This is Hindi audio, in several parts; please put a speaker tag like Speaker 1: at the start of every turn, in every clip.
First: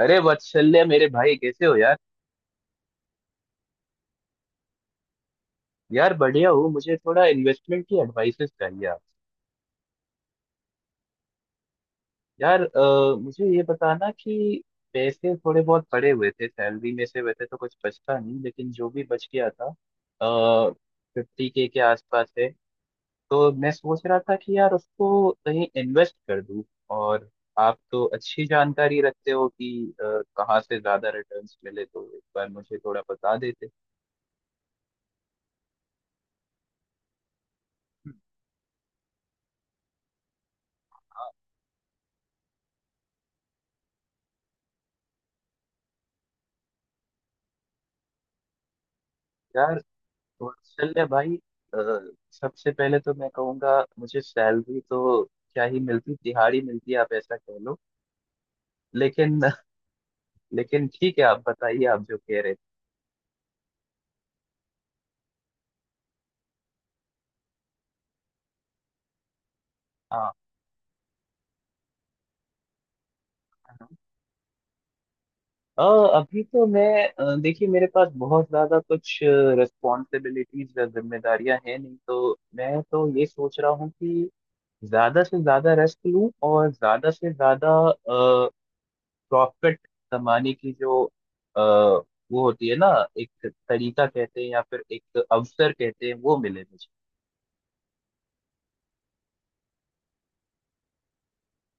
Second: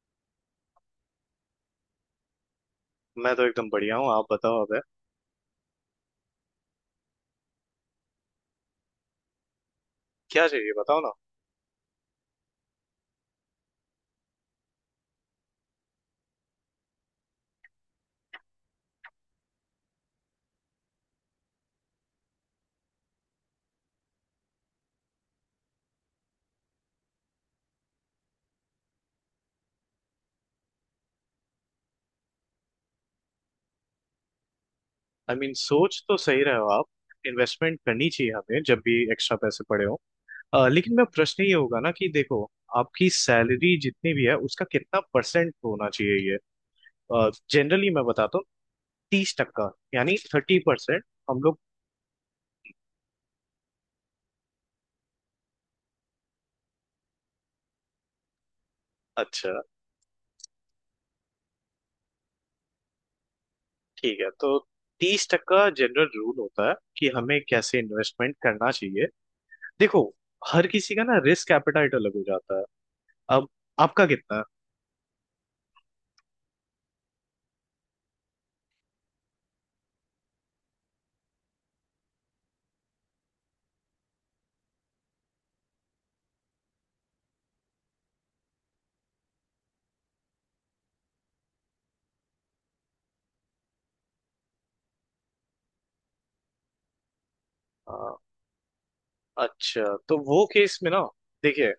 Speaker 1: अरे वत्सल्य, मेरे भाई, कैसे हो यार?
Speaker 2: मैं तो एकदम बढ़िया हूँ। आप बताओ अब
Speaker 1: यार बढ़िया हो। मुझे थोड़ा इन्वेस्टमेंट की एडवाइसेस चाहिए आप।
Speaker 2: क्या चाहिए बताओ ना।
Speaker 1: यार, मुझे ये बताना कि पैसे थोड़े बहुत पड़े हुए थे। सैलरी में से वैसे तो कुछ बचता नहीं, लेकिन जो भी बच गया था, 50 के आसपास है। तो मैं सोच रहा था कि यार उसको कहीं इन्वेस्ट कर दूं। और आप तो अच्छी जानकारी रखते हो कि कहाँ से ज्यादा रिटर्न्स मिले, तो एक बार मुझे थोड़ा बता देते।
Speaker 2: आई I मीन mean, सोच तो सही रहे हो आप। इन्वेस्टमेंट करनी
Speaker 1: हम्म।
Speaker 2: चाहिए हमें जब भी एक्स्ट्रा पैसे पड़े हो। लेकिन मैं प्रश्न ये होगा ना कि देखो आपकी सैलरी जितनी भी है उसका कितना परसेंट होना चाहिए ये। जनरली मैं बताता हूँ 30 टक्का
Speaker 1: यार,
Speaker 2: यानी 30%।
Speaker 1: कौशल्य भाई,
Speaker 2: हम लोग।
Speaker 1: अ, सबसे पहले तो मैं कहूँगा, मुझे सैलरी तो क्या ही मिलती, दिहाड़ी मिलती है, आप ऐसा कह लो। लेकिन
Speaker 2: अच्छा।
Speaker 1: लेकिन ठीक है, आप बताइए, आप जो कह रहे थे।
Speaker 2: ठीक है तो 30 टक्का जनरल रूल होता है कि हमें कैसे इन्वेस्टमेंट करना चाहिए। देखो
Speaker 1: हाँ
Speaker 2: हर किसी का ना रिस्क एपेटाइट अलग हो जाता है। अब
Speaker 1: हाँ।
Speaker 2: आपका कितना
Speaker 1: अ, अभी तो मैं, देखिए, मेरे पास बहुत ज्यादा कुछ रिस्पॉन्सिबिलिटीज या जिम्मेदारियां हैं नहीं, तो मैं तो ये सोच रहा हूँ कि ज्यादा से ज्यादा रेस्ट लूं और ज्यादा से ज्यादा प्रॉफिट कमाने की जो अ, वो होती है ना, एक तरीका कहते हैं या फिर एक अवसर कहते हैं, वो मिले मुझे।
Speaker 2: है। अच्छा तो वो केस में ना देखिए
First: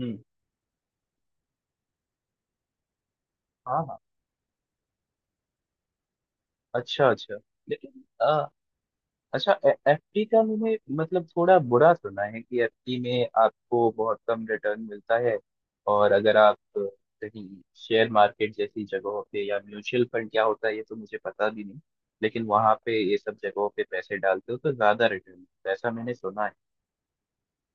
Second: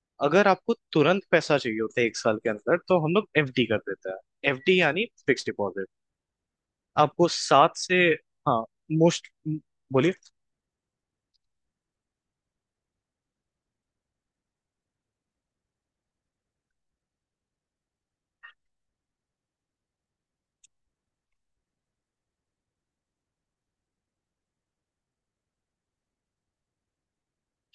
Speaker 1: हम्म।
Speaker 2: अगर आपको तुरंत पैसा चाहिए होता है एक साल के अंदर तो हम लोग एफडी कर
Speaker 1: हाँ हाँ।
Speaker 2: देते हैं। एफडी यानी फिक्स डिपॉजिट।
Speaker 1: अच्छा
Speaker 2: आपको
Speaker 1: अच्छा।
Speaker 2: सात
Speaker 1: लेकिन
Speaker 2: से हाँ मोस्ट
Speaker 1: अच्छा,
Speaker 2: बोलिए।
Speaker 1: एफडी का मैंने मतलब थोड़ा बुरा सुना है कि एफडी में आपको बहुत कम रिटर्न मिलता है। और अगर आप कहीं शेयर मार्केट जैसी जगहों पे या म्यूचुअल फंड, क्या होता है ये तो मुझे पता भी नहीं, लेकिन वहां पे, ये सब जगहों पे पैसे डालते हो तो ज्यादा रिटर्न मिलता है, ऐसा मैंने सुना है।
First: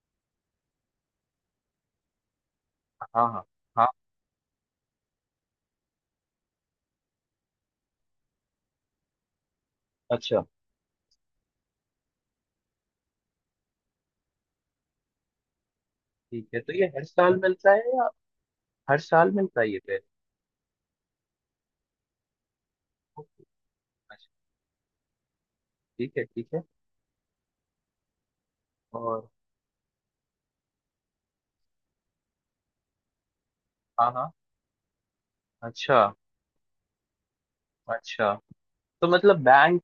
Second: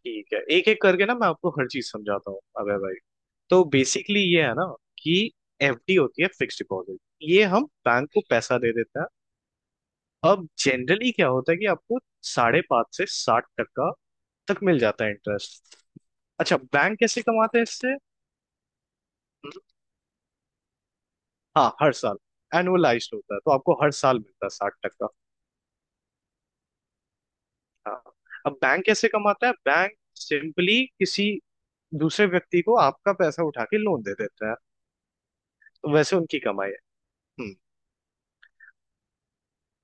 Speaker 2: ठीक है एक एक करके ना मैं आपको हर चीज समझाता हूँ अबे भाई।
Speaker 1: हाँ हाँ
Speaker 2: तो
Speaker 1: हाँ।
Speaker 2: बेसिकली ये है ना कि एफडी होती है फिक्स डिपॉजिट। ये हम बैंक को पैसा दे देते हैं।
Speaker 1: अच्छा।
Speaker 2: अब जनरली क्या होता है कि आपको 5.5 से 60 टका तक मिल जाता है इंटरेस्ट।
Speaker 1: ठीक
Speaker 2: अच्छा
Speaker 1: है, तो ये
Speaker 2: बैंक
Speaker 1: हर
Speaker 2: कैसे
Speaker 1: साल
Speaker 2: कमाते हैं
Speaker 1: मिलता है
Speaker 2: इससे।
Speaker 1: या? हर साल मिलता है ये पेड़?
Speaker 2: हाँ हर साल एनुअलाइज्ड होता है तो आपको हर साल
Speaker 1: अच्छा।
Speaker 2: मिलता है 60 टका।
Speaker 1: ठीक है ठीक है।
Speaker 2: हाँ अब बैंक कैसे
Speaker 1: और?
Speaker 2: कमाता है बैंक सिंपली किसी दूसरे व्यक्ति को आपका पैसा उठा के लोन
Speaker 1: हाँ
Speaker 2: दे
Speaker 1: हाँ।
Speaker 2: देता है। तो
Speaker 1: अच्छा
Speaker 2: वैसे उनकी कमाई है। हम्म।
Speaker 1: अच्छा, तो मतलब बैंक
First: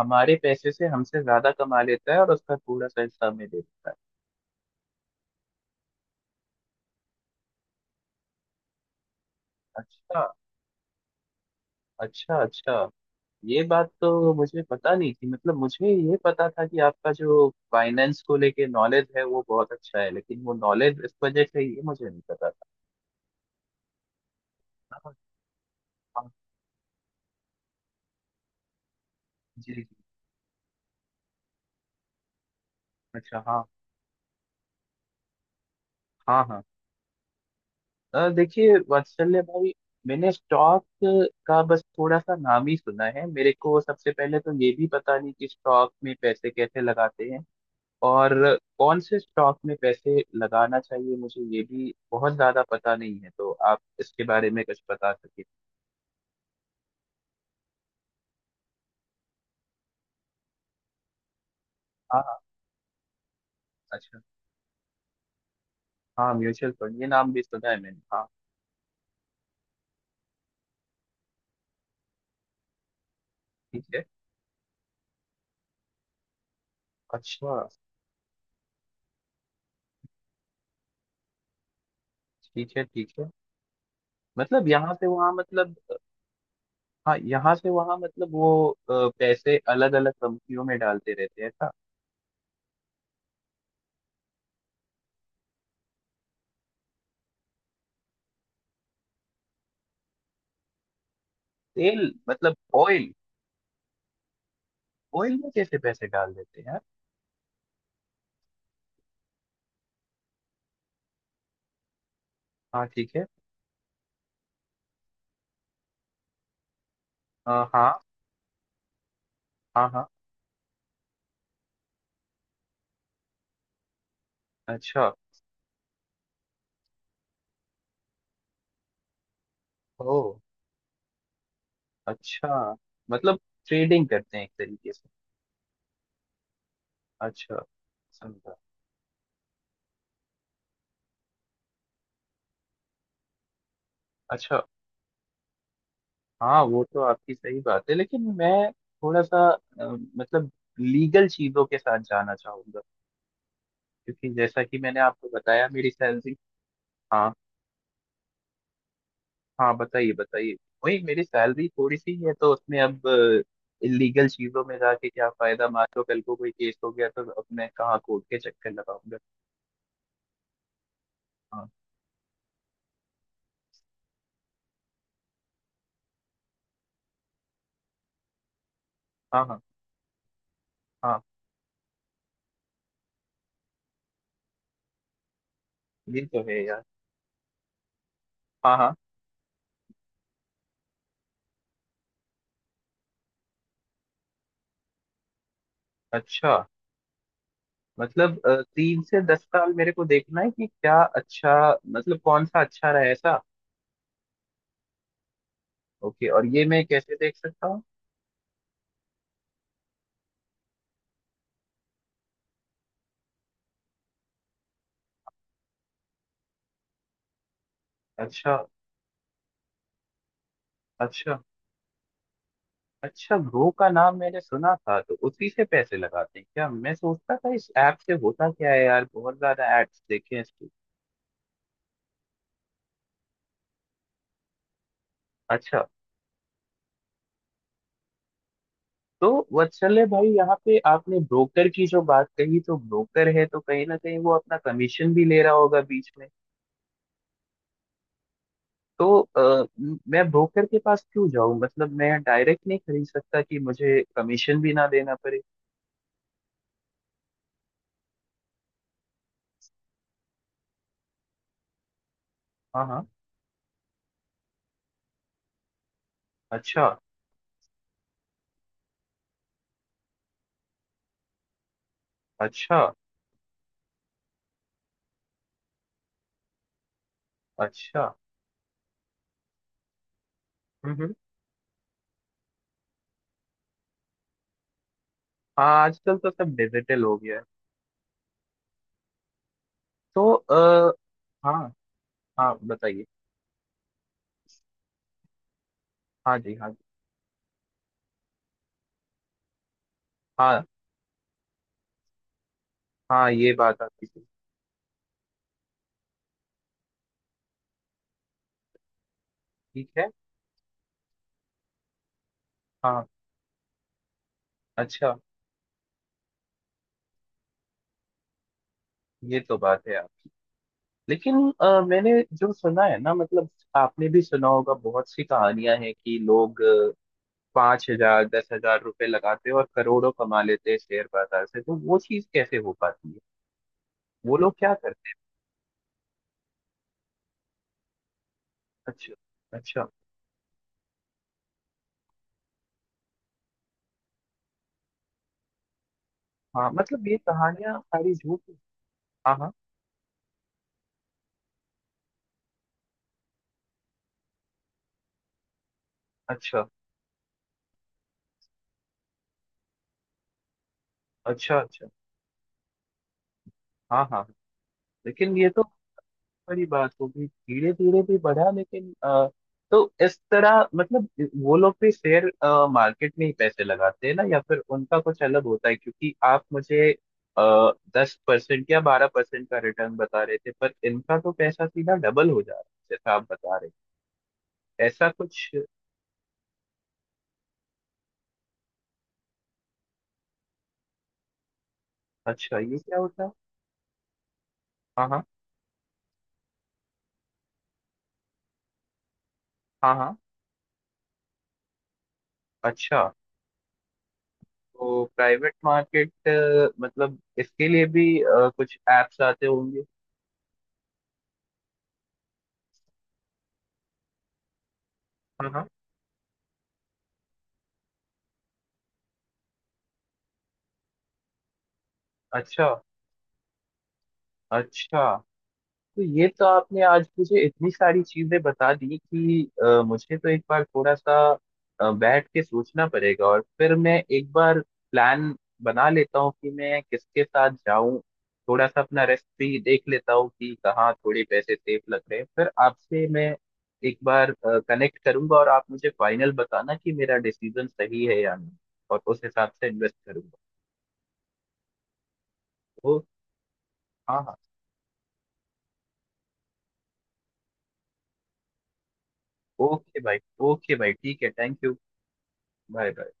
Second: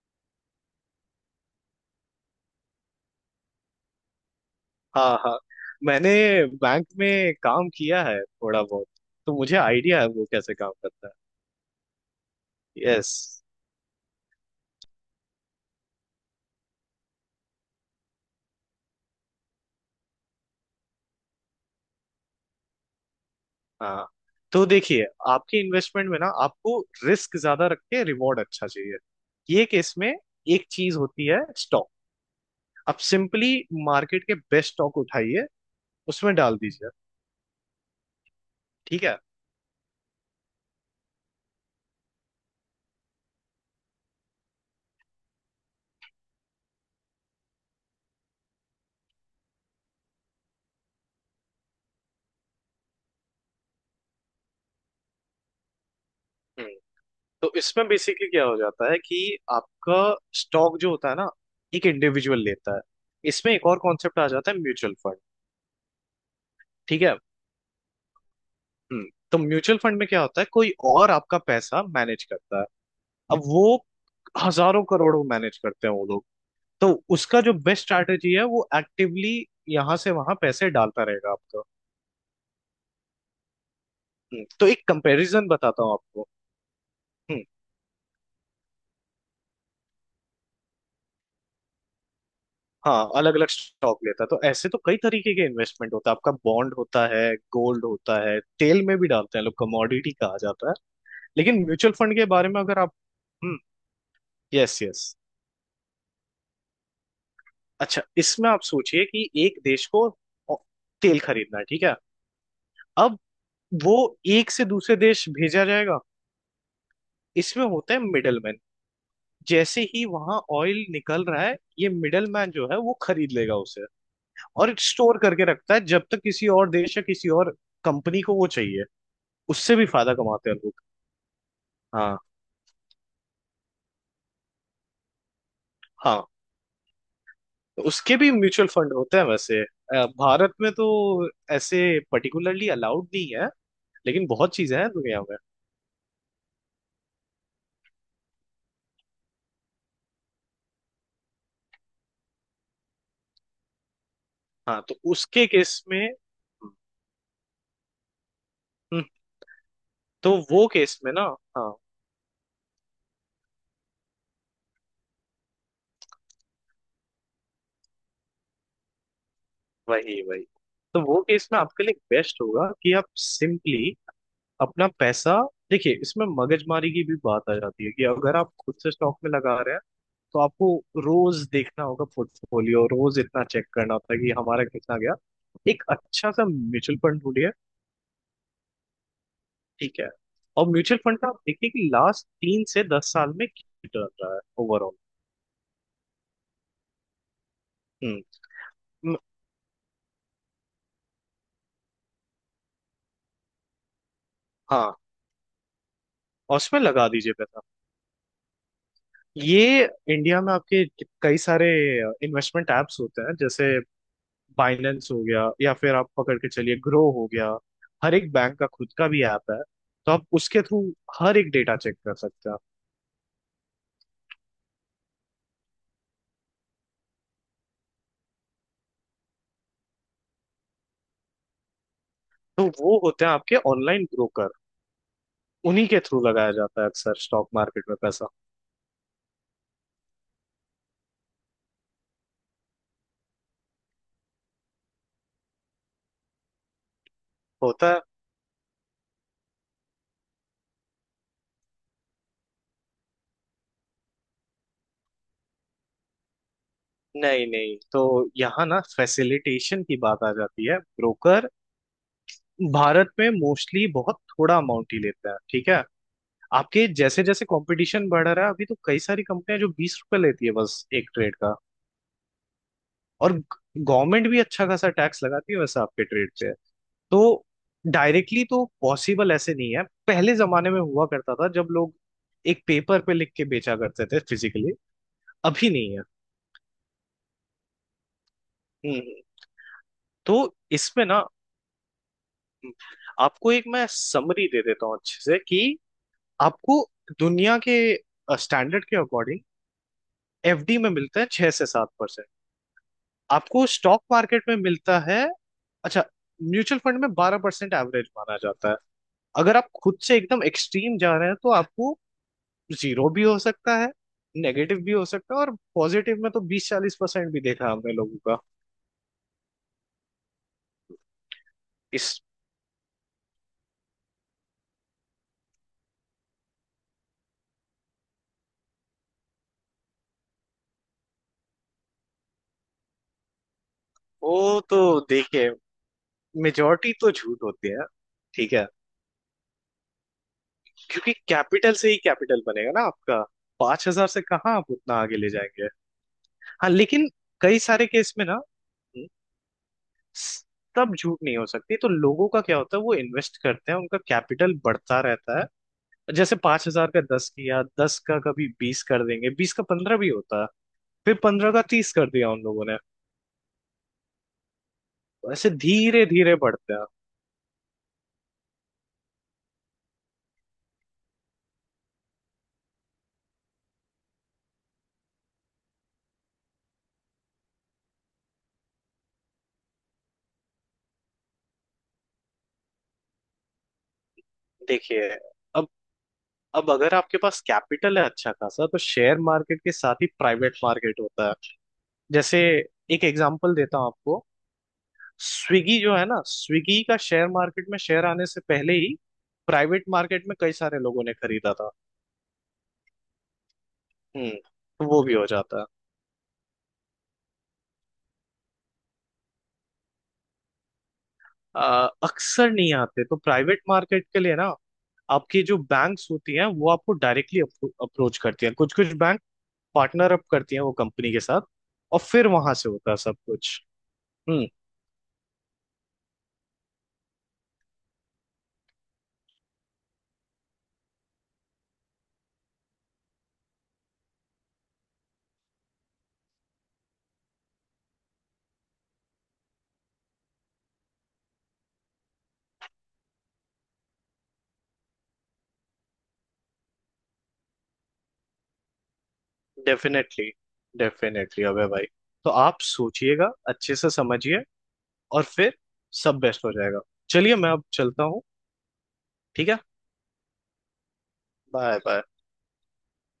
Speaker 1: हमारे पैसे से हमसे ज्यादा कमा लेता है और उसका थोड़ा सा हिस्सा हमें दे देता है।
Speaker 2: हाँ हाँ। मैंने बैंक में काम किया है थोड़ा बहुत तो मुझे आइडिया है
Speaker 1: अच्छा।
Speaker 2: वो कैसे काम करता
Speaker 1: अच्छा अच्छा।
Speaker 2: है। यस।
Speaker 1: ये बात तो मुझे पता नहीं थी, मतलब मुझे ये पता था कि आपका जो फाइनेंस को लेके नॉलेज है वो बहुत अच्छा है, लेकिन वो नॉलेज इस वजह से, ये मुझे नहीं पता था।
Speaker 2: हाँ तो देखिए
Speaker 1: हाँ
Speaker 2: आपके इन्वेस्टमेंट में ना
Speaker 1: हाँ।
Speaker 2: आपको रिस्क ज्यादा रख के रिवॉर्ड अच्छा चाहिए। ये
Speaker 1: जी जी।
Speaker 2: केस में एक चीज होती है स्टॉक। आप
Speaker 1: अच्छा।
Speaker 2: सिंपली
Speaker 1: हाँ
Speaker 2: मार्केट के बेस्ट स्टॉक उठाइए उसमें
Speaker 1: हाँ
Speaker 2: डाल
Speaker 1: हाँ।
Speaker 2: दीजिए।
Speaker 1: देखिए
Speaker 2: ठीक है।
Speaker 1: वात्सल्य भाई, मैंने स्टॉक का बस थोड़ा सा नाम ही सुना है। मेरे को सबसे पहले तो ये भी पता नहीं कि स्टॉक में पैसे कैसे लगाते हैं, और कौन से स्टॉक में पैसे लगाना चाहिए, मुझे ये भी बहुत ज्यादा पता नहीं है, तो आप इसके बारे में कुछ बता सके?
Speaker 2: हम्म, तो इसमें बेसिकली क्या हो जाता है कि आपका स्टॉक जो होता है ना एक
Speaker 1: हाँ हाँ।
Speaker 2: इंडिविजुअल लेता है। इसमें एक और
Speaker 1: अच्छा,
Speaker 2: कॉन्सेप्ट आ जाता है म्यूचुअल फंड।
Speaker 1: हाँ, म्यूचुअल फंड,
Speaker 2: ठीक
Speaker 1: ये
Speaker 2: है।
Speaker 1: नाम भी सुना है मैंने, हाँ।
Speaker 2: हम्म, तो म्यूचुअल फंड में क्या होता है कोई और आपका पैसा मैनेज करता है। अब वो
Speaker 1: ठीक है।
Speaker 2: हजारों करोड़ों मैनेज करते हैं वो लोग। तो उसका जो
Speaker 1: अच्छा।
Speaker 2: बेस्ट स्ट्रैटेजी है वो एक्टिवली यहाँ से वहां पैसे डालता रहेगा आपका।
Speaker 1: ठीक है ठीक है। मतलब
Speaker 2: तो एक
Speaker 1: यहाँ से वहाँ
Speaker 2: कंपैरिजन
Speaker 1: मतलब,
Speaker 2: बताता हूँ आपको।
Speaker 1: हाँ,
Speaker 2: हम्म,
Speaker 1: यहाँ से वहाँ मतलब वो पैसे अलग अलग कंपनियों में डालते रहते हैं?
Speaker 2: हाँ अलग अलग स्टॉक लेता है तो ऐसे तो कई तरीके के इन्वेस्टमेंट होता है आपका बॉन्ड होता है गोल्ड होता है तेल में भी डालते हैं लोग कमोडिटी कहा जाता है। लेकिन म्यूचुअल
Speaker 1: तेल
Speaker 2: फंड के बारे
Speaker 1: मतलब
Speaker 2: में अगर आप।
Speaker 1: Oil?
Speaker 2: Hmm. Yes, yes.
Speaker 1: Oil में कैसे पैसे डाल देते हैं यार?
Speaker 2: अच्छा इसमें आप सोचिए कि एक देश को ओ- तेल खरीदना है ठीक है।
Speaker 1: हाँ ठीक
Speaker 2: अब
Speaker 1: है।
Speaker 2: वो एक से दूसरे देश भेजा जाएगा।
Speaker 1: हाँ
Speaker 2: इसमें
Speaker 1: हाँ
Speaker 2: होते हैं मिडलमैन। जैसे
Speaker 1: हाँ
Speaker 2: ही
Speaker 1: हाँ।
Speaker 2: वहां ऑयल निकल रहा है ये मिडलमैन जो है वो खरीद लेगा उसे और
Speaker 1: अच्छा।
Speaker 2: स्टोर करके रखता है जब तक किसी और देश या किसी और कंपनी को वो चाहिए। उससे भी फायदा
Speaker 1: ओ,
Speaker 2: कमाते हैं लोग। हाँ
Speaker 1: अच्छा, मतलब ट्रेडिंग करते हैं एक तरीके से।
Speaker 2: हाँ।
Speaker 1: अच्छा,
Speaker 2: तो उसके भी
Speaker 1: समझा।
Speaker 2: म्यूचुअल फंड होते हैं वैसे। भारत में तो ऐसे पर्टिकुलरली अलाउड नहीं है। लेकिन बहुत
Speaker 1: अच्छा,
Speaker 2: चीजें हैं दुनिया में।
Speaker 1: हाँ, वो तो आपकी सही बात है, लेकिन मैं थोड़ा सा मतलब लीगल चीजों के साथ जाना चाहूंगा, क्योंकि जैसा कि
Speaker 2: हाँ
Speaker 1: मैंने
Speaker 2: तो
Speaker 1: आपको
Speaker 2: उसके
Speaker 1: बताया,
Speaker 2: केस
Speaker 1: मेरी
Speaker 2: में।
Speaker 1: सैलरी... हाँ
Speaker 2: हम्म,
Speaker 1: हाँ, बताइए,
Speaker 2: तो
Speaker 1: बताइए।
Speaker 2: वो
Speaker 1: वही,
Speaker 2: केस में ना
Speaker 1: मेरी सैलरी
Speaker 2: हाँ
Speaker 1: थोड़ी सी है, तो उसमें अब इलीगल चीजों में जाके क्या फायदा? मान लो कल को कोई केस हो गया, तो अब मैं कहाँ कोर्ट के चक्कर लगाऊंगा।
Speaker 2: वही वही तो वो केस में
Speaker 1: हाँ
Speaker 2: आपके लिए बेस्ट होगा कि आप सिंपली अपना पैसा। देखिए इसमें मगजमारी की भी बात आ जाती है कि अगर आप खुद से स्टॉक में
Speaker 1: हाँ
Speaker 2: लगा
Speaker 1: हाँ
Speaker 2: रहे हैं तो आपको
Speaker 1: हाँ।
Speaker 2: रोज देखना होगा पोर्टफोलियो रोज इतना चेक करना होता है कि हमारा कितना गया। एक
Speaker 1: ये
Speaker 2: अच्छा
Speaker 1: तो
Speaker 2: सा
Speaker 1: है यार।
Speaker 2: म्यूचुअल फंड ढूंढिए।
Speaker 1: हाँ हाँ।
Speaker 2: ठीक है और म्यूचुअल फंड का आप देखिए कि लास्ट 3 से 10 साल में कितना रहा है ओवरऑल।
Speaker 1: अच्छा,
Speaker 2: हम्म।
Speaker 1: मतलब 3
Speaker 2: म-
Speaker 1: से 10 साल मेरे को देखना है कि क्या अच्छा, मतलब कौन सा अच्छा रहा, ऐसा?
Speaker 2: हाँ
Speaker 1: ओके, और
Speaker 2: और
Speaker 1: ये
Speaker 2: उसमें
Speaker 1: मैं
Speaker 2: लगा
Speaker 1: कैसे
Speaker 2: दीजिए
Speaker 1: देख
Speaker 2: पैसा।
Speaker 1: सकता हूँ?
Speaker 2: ये इंडिया में आपके कई सारे इन्वेस्टमेंट एप्स होते हैं जैसे बाइनेंस हो गया या फिर आप पकड़ के चलिए ग्रो हो गया। हर एक
Speaker 1: अच्छा
Speaker 2: बैंक का खुद का भी ऐप है। तो आप उसके थ्रू हर
Speaker 1: अच्छा।
Speaker 2: एक डेटा चेक कर सकते हैं।
Speaker 1: अच्छा, ग्रो का नाम मैंने सुना था, तो उसी से पैसे लगाते हैं क्या? मैं सोचता था इस ऐप से होता क्या है यार, बहुत ज्यादा एड्स देखे हैं इसके।
Speaker 2: तो वो होते हैं आपके ऑनलाइन ब्रोकर।
Speaker 1: अच्छा।
Speaker 2: उन्हीं के थ्रू लगाया जाता है अक्सर स्टॉक मार्केट में पैसा
Speaker 1: तो वत्सल्य भाई, यहाँ पे आपने ब्रोकर की जो बात कही, तो ब्रोकर है तो कहीं ना कहीं वो अपना कमीशन भी ले रहा होगा बीच में,
Speaker 2: होता है।
Speaker 1: तो मैं ब्रोकर के पास क्यों जाऊं, मतलब मैं डायरेक्ट नहीं खरीद सकता कि मुझे कमीशन भी ना देना पड़े?
Speaker 2: नहीं नहीं तो यहाँ ना फैसिलिटेशन की बात आ जाती है। ब्रोकर
Speaker 1: हाँ हाँ।
Speaker 2: भारत में मोस्टली बहुत थोड़ा अमाउंट ही लेते हैं ठीक है।
Speaker 1: अच्छा
Speaker 2: आपके जैसे जैसे कंपटीशन बढ़ रहा है अभी तो कई सारी कंपनियां जो 20 रुपए लेती है बस एक ट्रेड का।
Speaker 1: अच्छा।
Speaker 2: और गवर्नमेंट भी अच्छा खासा टैक्स लगाती है वैसे आपके ट्रेड पे। तो
Speaker 1: अच्छा।
Speaker 2: डायरेक्टली तो पॉसिबल ऐसे नहीं है पहले जमाने में
Speaker 1: हम्म
Speaker 2: हुआ
Speaker 1: हम्म।
Speaker 2: करता था जब लोग एक पेपर पे लिख के बेचा करते थे फिजिकली।
Speaker 1: हाँ,
Speaker 2: अभी नहीं है।
Speaker 1: आजकल तो सब डिजिटल हो गया है।
Speaker 2: हम्म
Speaker 1: तो
Speaker 2: तो इसमें ना
Speaker 1: हाँ हाँ बताइए,
Speaker 2: आपको एक मैं समरी दे देता हूँ अच्छे से कि
Speaker 1: हाँ जी, हाँ
Speaker 2: आपको
Speaker 1: जी।
Speaker 2: दुनिया के स्टैंडर्ड के अकॉर्डिंग
Speaker 1: हाँ
Speaker 2: एफडी में मिलता है 6 से 7%।
Speaker 1: हाँ, ये
Speaker 2: आपको
Speaker 1: बात
Speaker 2: स्टॉक
Speaker 1: आपकी
Speaker 2: मार्केट में मिलता है अच्छा म्यूचुअल फंड में 12% एवरेज माना जाता है। अगर आप
Speaker 1: ठीक
Speaker 2: खुद
Speaker 1: है।
Speaker 2: से एकदम एक्सट्रीम जा रहे हैं तो आपको
Speaker 1: हाँ।
Speaker 2: जीरो भी हो सकता है। नेगेटिव भी हो
Speaker 1: अच्छा,
Speaker 2: सकता है और पॉजिटिव में तो 20 से 40% भी देखा हमने लोगों का।
Speaker 1: ये तो बात है आप, लेकिन
Speaker 2: इस
Speaker 1: मैंने जो सुना है ना, मतलब आपने भी सुना होगा, बहुत सी कहानियां हैं कि लोग 5,000, 10,000 रुपए लगाते हैं और करोड़ों कमा लेते हैं शेयर बाजार से, तो वो चीज कैसे हो पाती है? वो लोग
Speaker 2: वो
Speaker 1: क्या
Speaker 2: तो
Speaker 1: करते हैं?
Speaker 2: देखिए मेजोरिटी तो झूठ होती है ठीक है
Speaker 1: अच्छा अच्छा।
Speaker 2: क्योंकि कैपिटल से ही कैपिटल बनेगा ना आपका। 5,000 से कहाँ आप उतना आगे ले जाएंगे।
Speaker 1: हाँ,
Speaker 2: हाँ
Speaker 1: मतलब
Speaker 2: लेकिन
Speaker 1: ये
Speaker 2: कई
Speaker 1: कहानियां
Speaker 2: सारे
Speaker 1: सारी
Speaker 2: केस में ना
Speaker 1: झूठ है? हाँ हाँ।
Speaker 2: तब झूठ नहीं हो सकती तो लोगों का क्या होता है वो इन्वेस्ट करते हैं उनका कैपिटल बढ़ता रहता है। जैसे
Speaker 1: अच्छा
Speaker 2: 5,000 का 10 किया 10 का कभी 20 कर देंगे 20 का 15 भी होता है। फिर 15
Speaker 1: अच्छा
Speaker 2: का
Speaker 1: अच्छा।
Speaker 2: 30 कर दिया उन लोगों ने।
Speaker 1: हाँ हाँ हाँ। लेकिन ये
Speaker 2: ऐसे
Speaker 1: तो
Speaker 2: धीरे धीरे
Speaker 1: बड़ी
Speaker 2: बढ़ते हैं।
Speaker 1: बात होगी, धीरे धीरे भी बढ़ा, लेकिन तो इस तरह मतलब वो लोग भी शेयर मार्केट में ही पैसे लगाते हैं ना, या फिर उनका कुछ अलग होता है? क्योंकि आप मुझे 10% या 12% का रिटर्न बता रहे थे, पर इनका तो पैसा सीधा डबल हो जा रहा है जैसा आप बता रहे हैं, ऐसा
Speaker 2: देखिए
Speaker 1: कुछ?
Speaker 2: अब अब अगर आपके पास कैपिटल है अच्छा खासा तो शेयर मार्केट के साथ ही प्राइवेट मार्केट होता है। जैसे
Speaker 1: अच्छा, ये क्या
Speaker 2: एक
Speaker 1: होता है?
Speaker 2: एग्जांपल देता हूँ आपको।
Speaker 1: हाँ हाँ
Speaker 2: स्विगी जो है ना स्विगी का शेयर मार्केट में शेयर आने से पहले ही प्राइवेट
Speaker 1: हाँ हाँ।
Speaker 2: मार्केट में कई सारे लोगों ने खरीदा था।
Speaker 1: अच्छा,
Speaker 2: तो वो
Speaker 1: तो
Speaker 2: भी हो
Speaker 1: प्राइवेट
Speaker 2: जाता है।
Speaker 1: मार्केट मतलब, इसके लिए भी कुछ एप्स आते होंगे?
Speaker 2: अक्सर नहीं आते तो प्राइवेट मार्केट के लिए ना आपकी
Speaker 1: हाँ
Speaker 2: जो
Speaker 1: हाँ।
Speaker 2: बैंक्स होती हैं वो आपको डायरेक्टली अप्रोच करती हैं कुछ कुछ। पार्टनर अप करती है वो कंपनी के साथ और फिर वहां
Speaker 1: अच्छा
Speaker 2: से होता है सब कुछ। हम्म
Speaker 1: अच्छा। तो ये तो आपने आज मुझे इतनी सारी चीजें बता दी कि मुझे तो एक बार थोड़ा सा बैठ के सोचना पड़ेगा, और फिर मैं एक बार प्लान बना लेता हूँ कि मैं किसके साथ जाऊं, थोड़ा सा अपना रेस्ट भी देख लेता हूँ कि कहाँ थोड़े पैसे सेफ लग रहे हैं, फिर आपसे मैं एक बार कनेक्ट करूंगा, और आप मुझे फाइनल बताना कि मेरा डिसीजन सही है या नहीं, और उस हिसाब से इन्वेस्ट
Speaker 2: डेफिनेटली
Speaker 1: करूंगा।
Speaker 2: डेफिनेटली अबे भाई। तो आप
Speaker 1: ओ।
Speaker 2: सोचिएगा अच्छे से
Speaker 1: हाँ हाँ।
Speaker 2: समझिए और फिर सब बेस्ट हो जाएगा। चलिए मैं अब चलता हूँ ठीक है।
Speaker 1: ओके भाई। ओके भाई, ठीक है, thank you.
Speaker 2: Bye bye.
Speaker 1: Bye bye.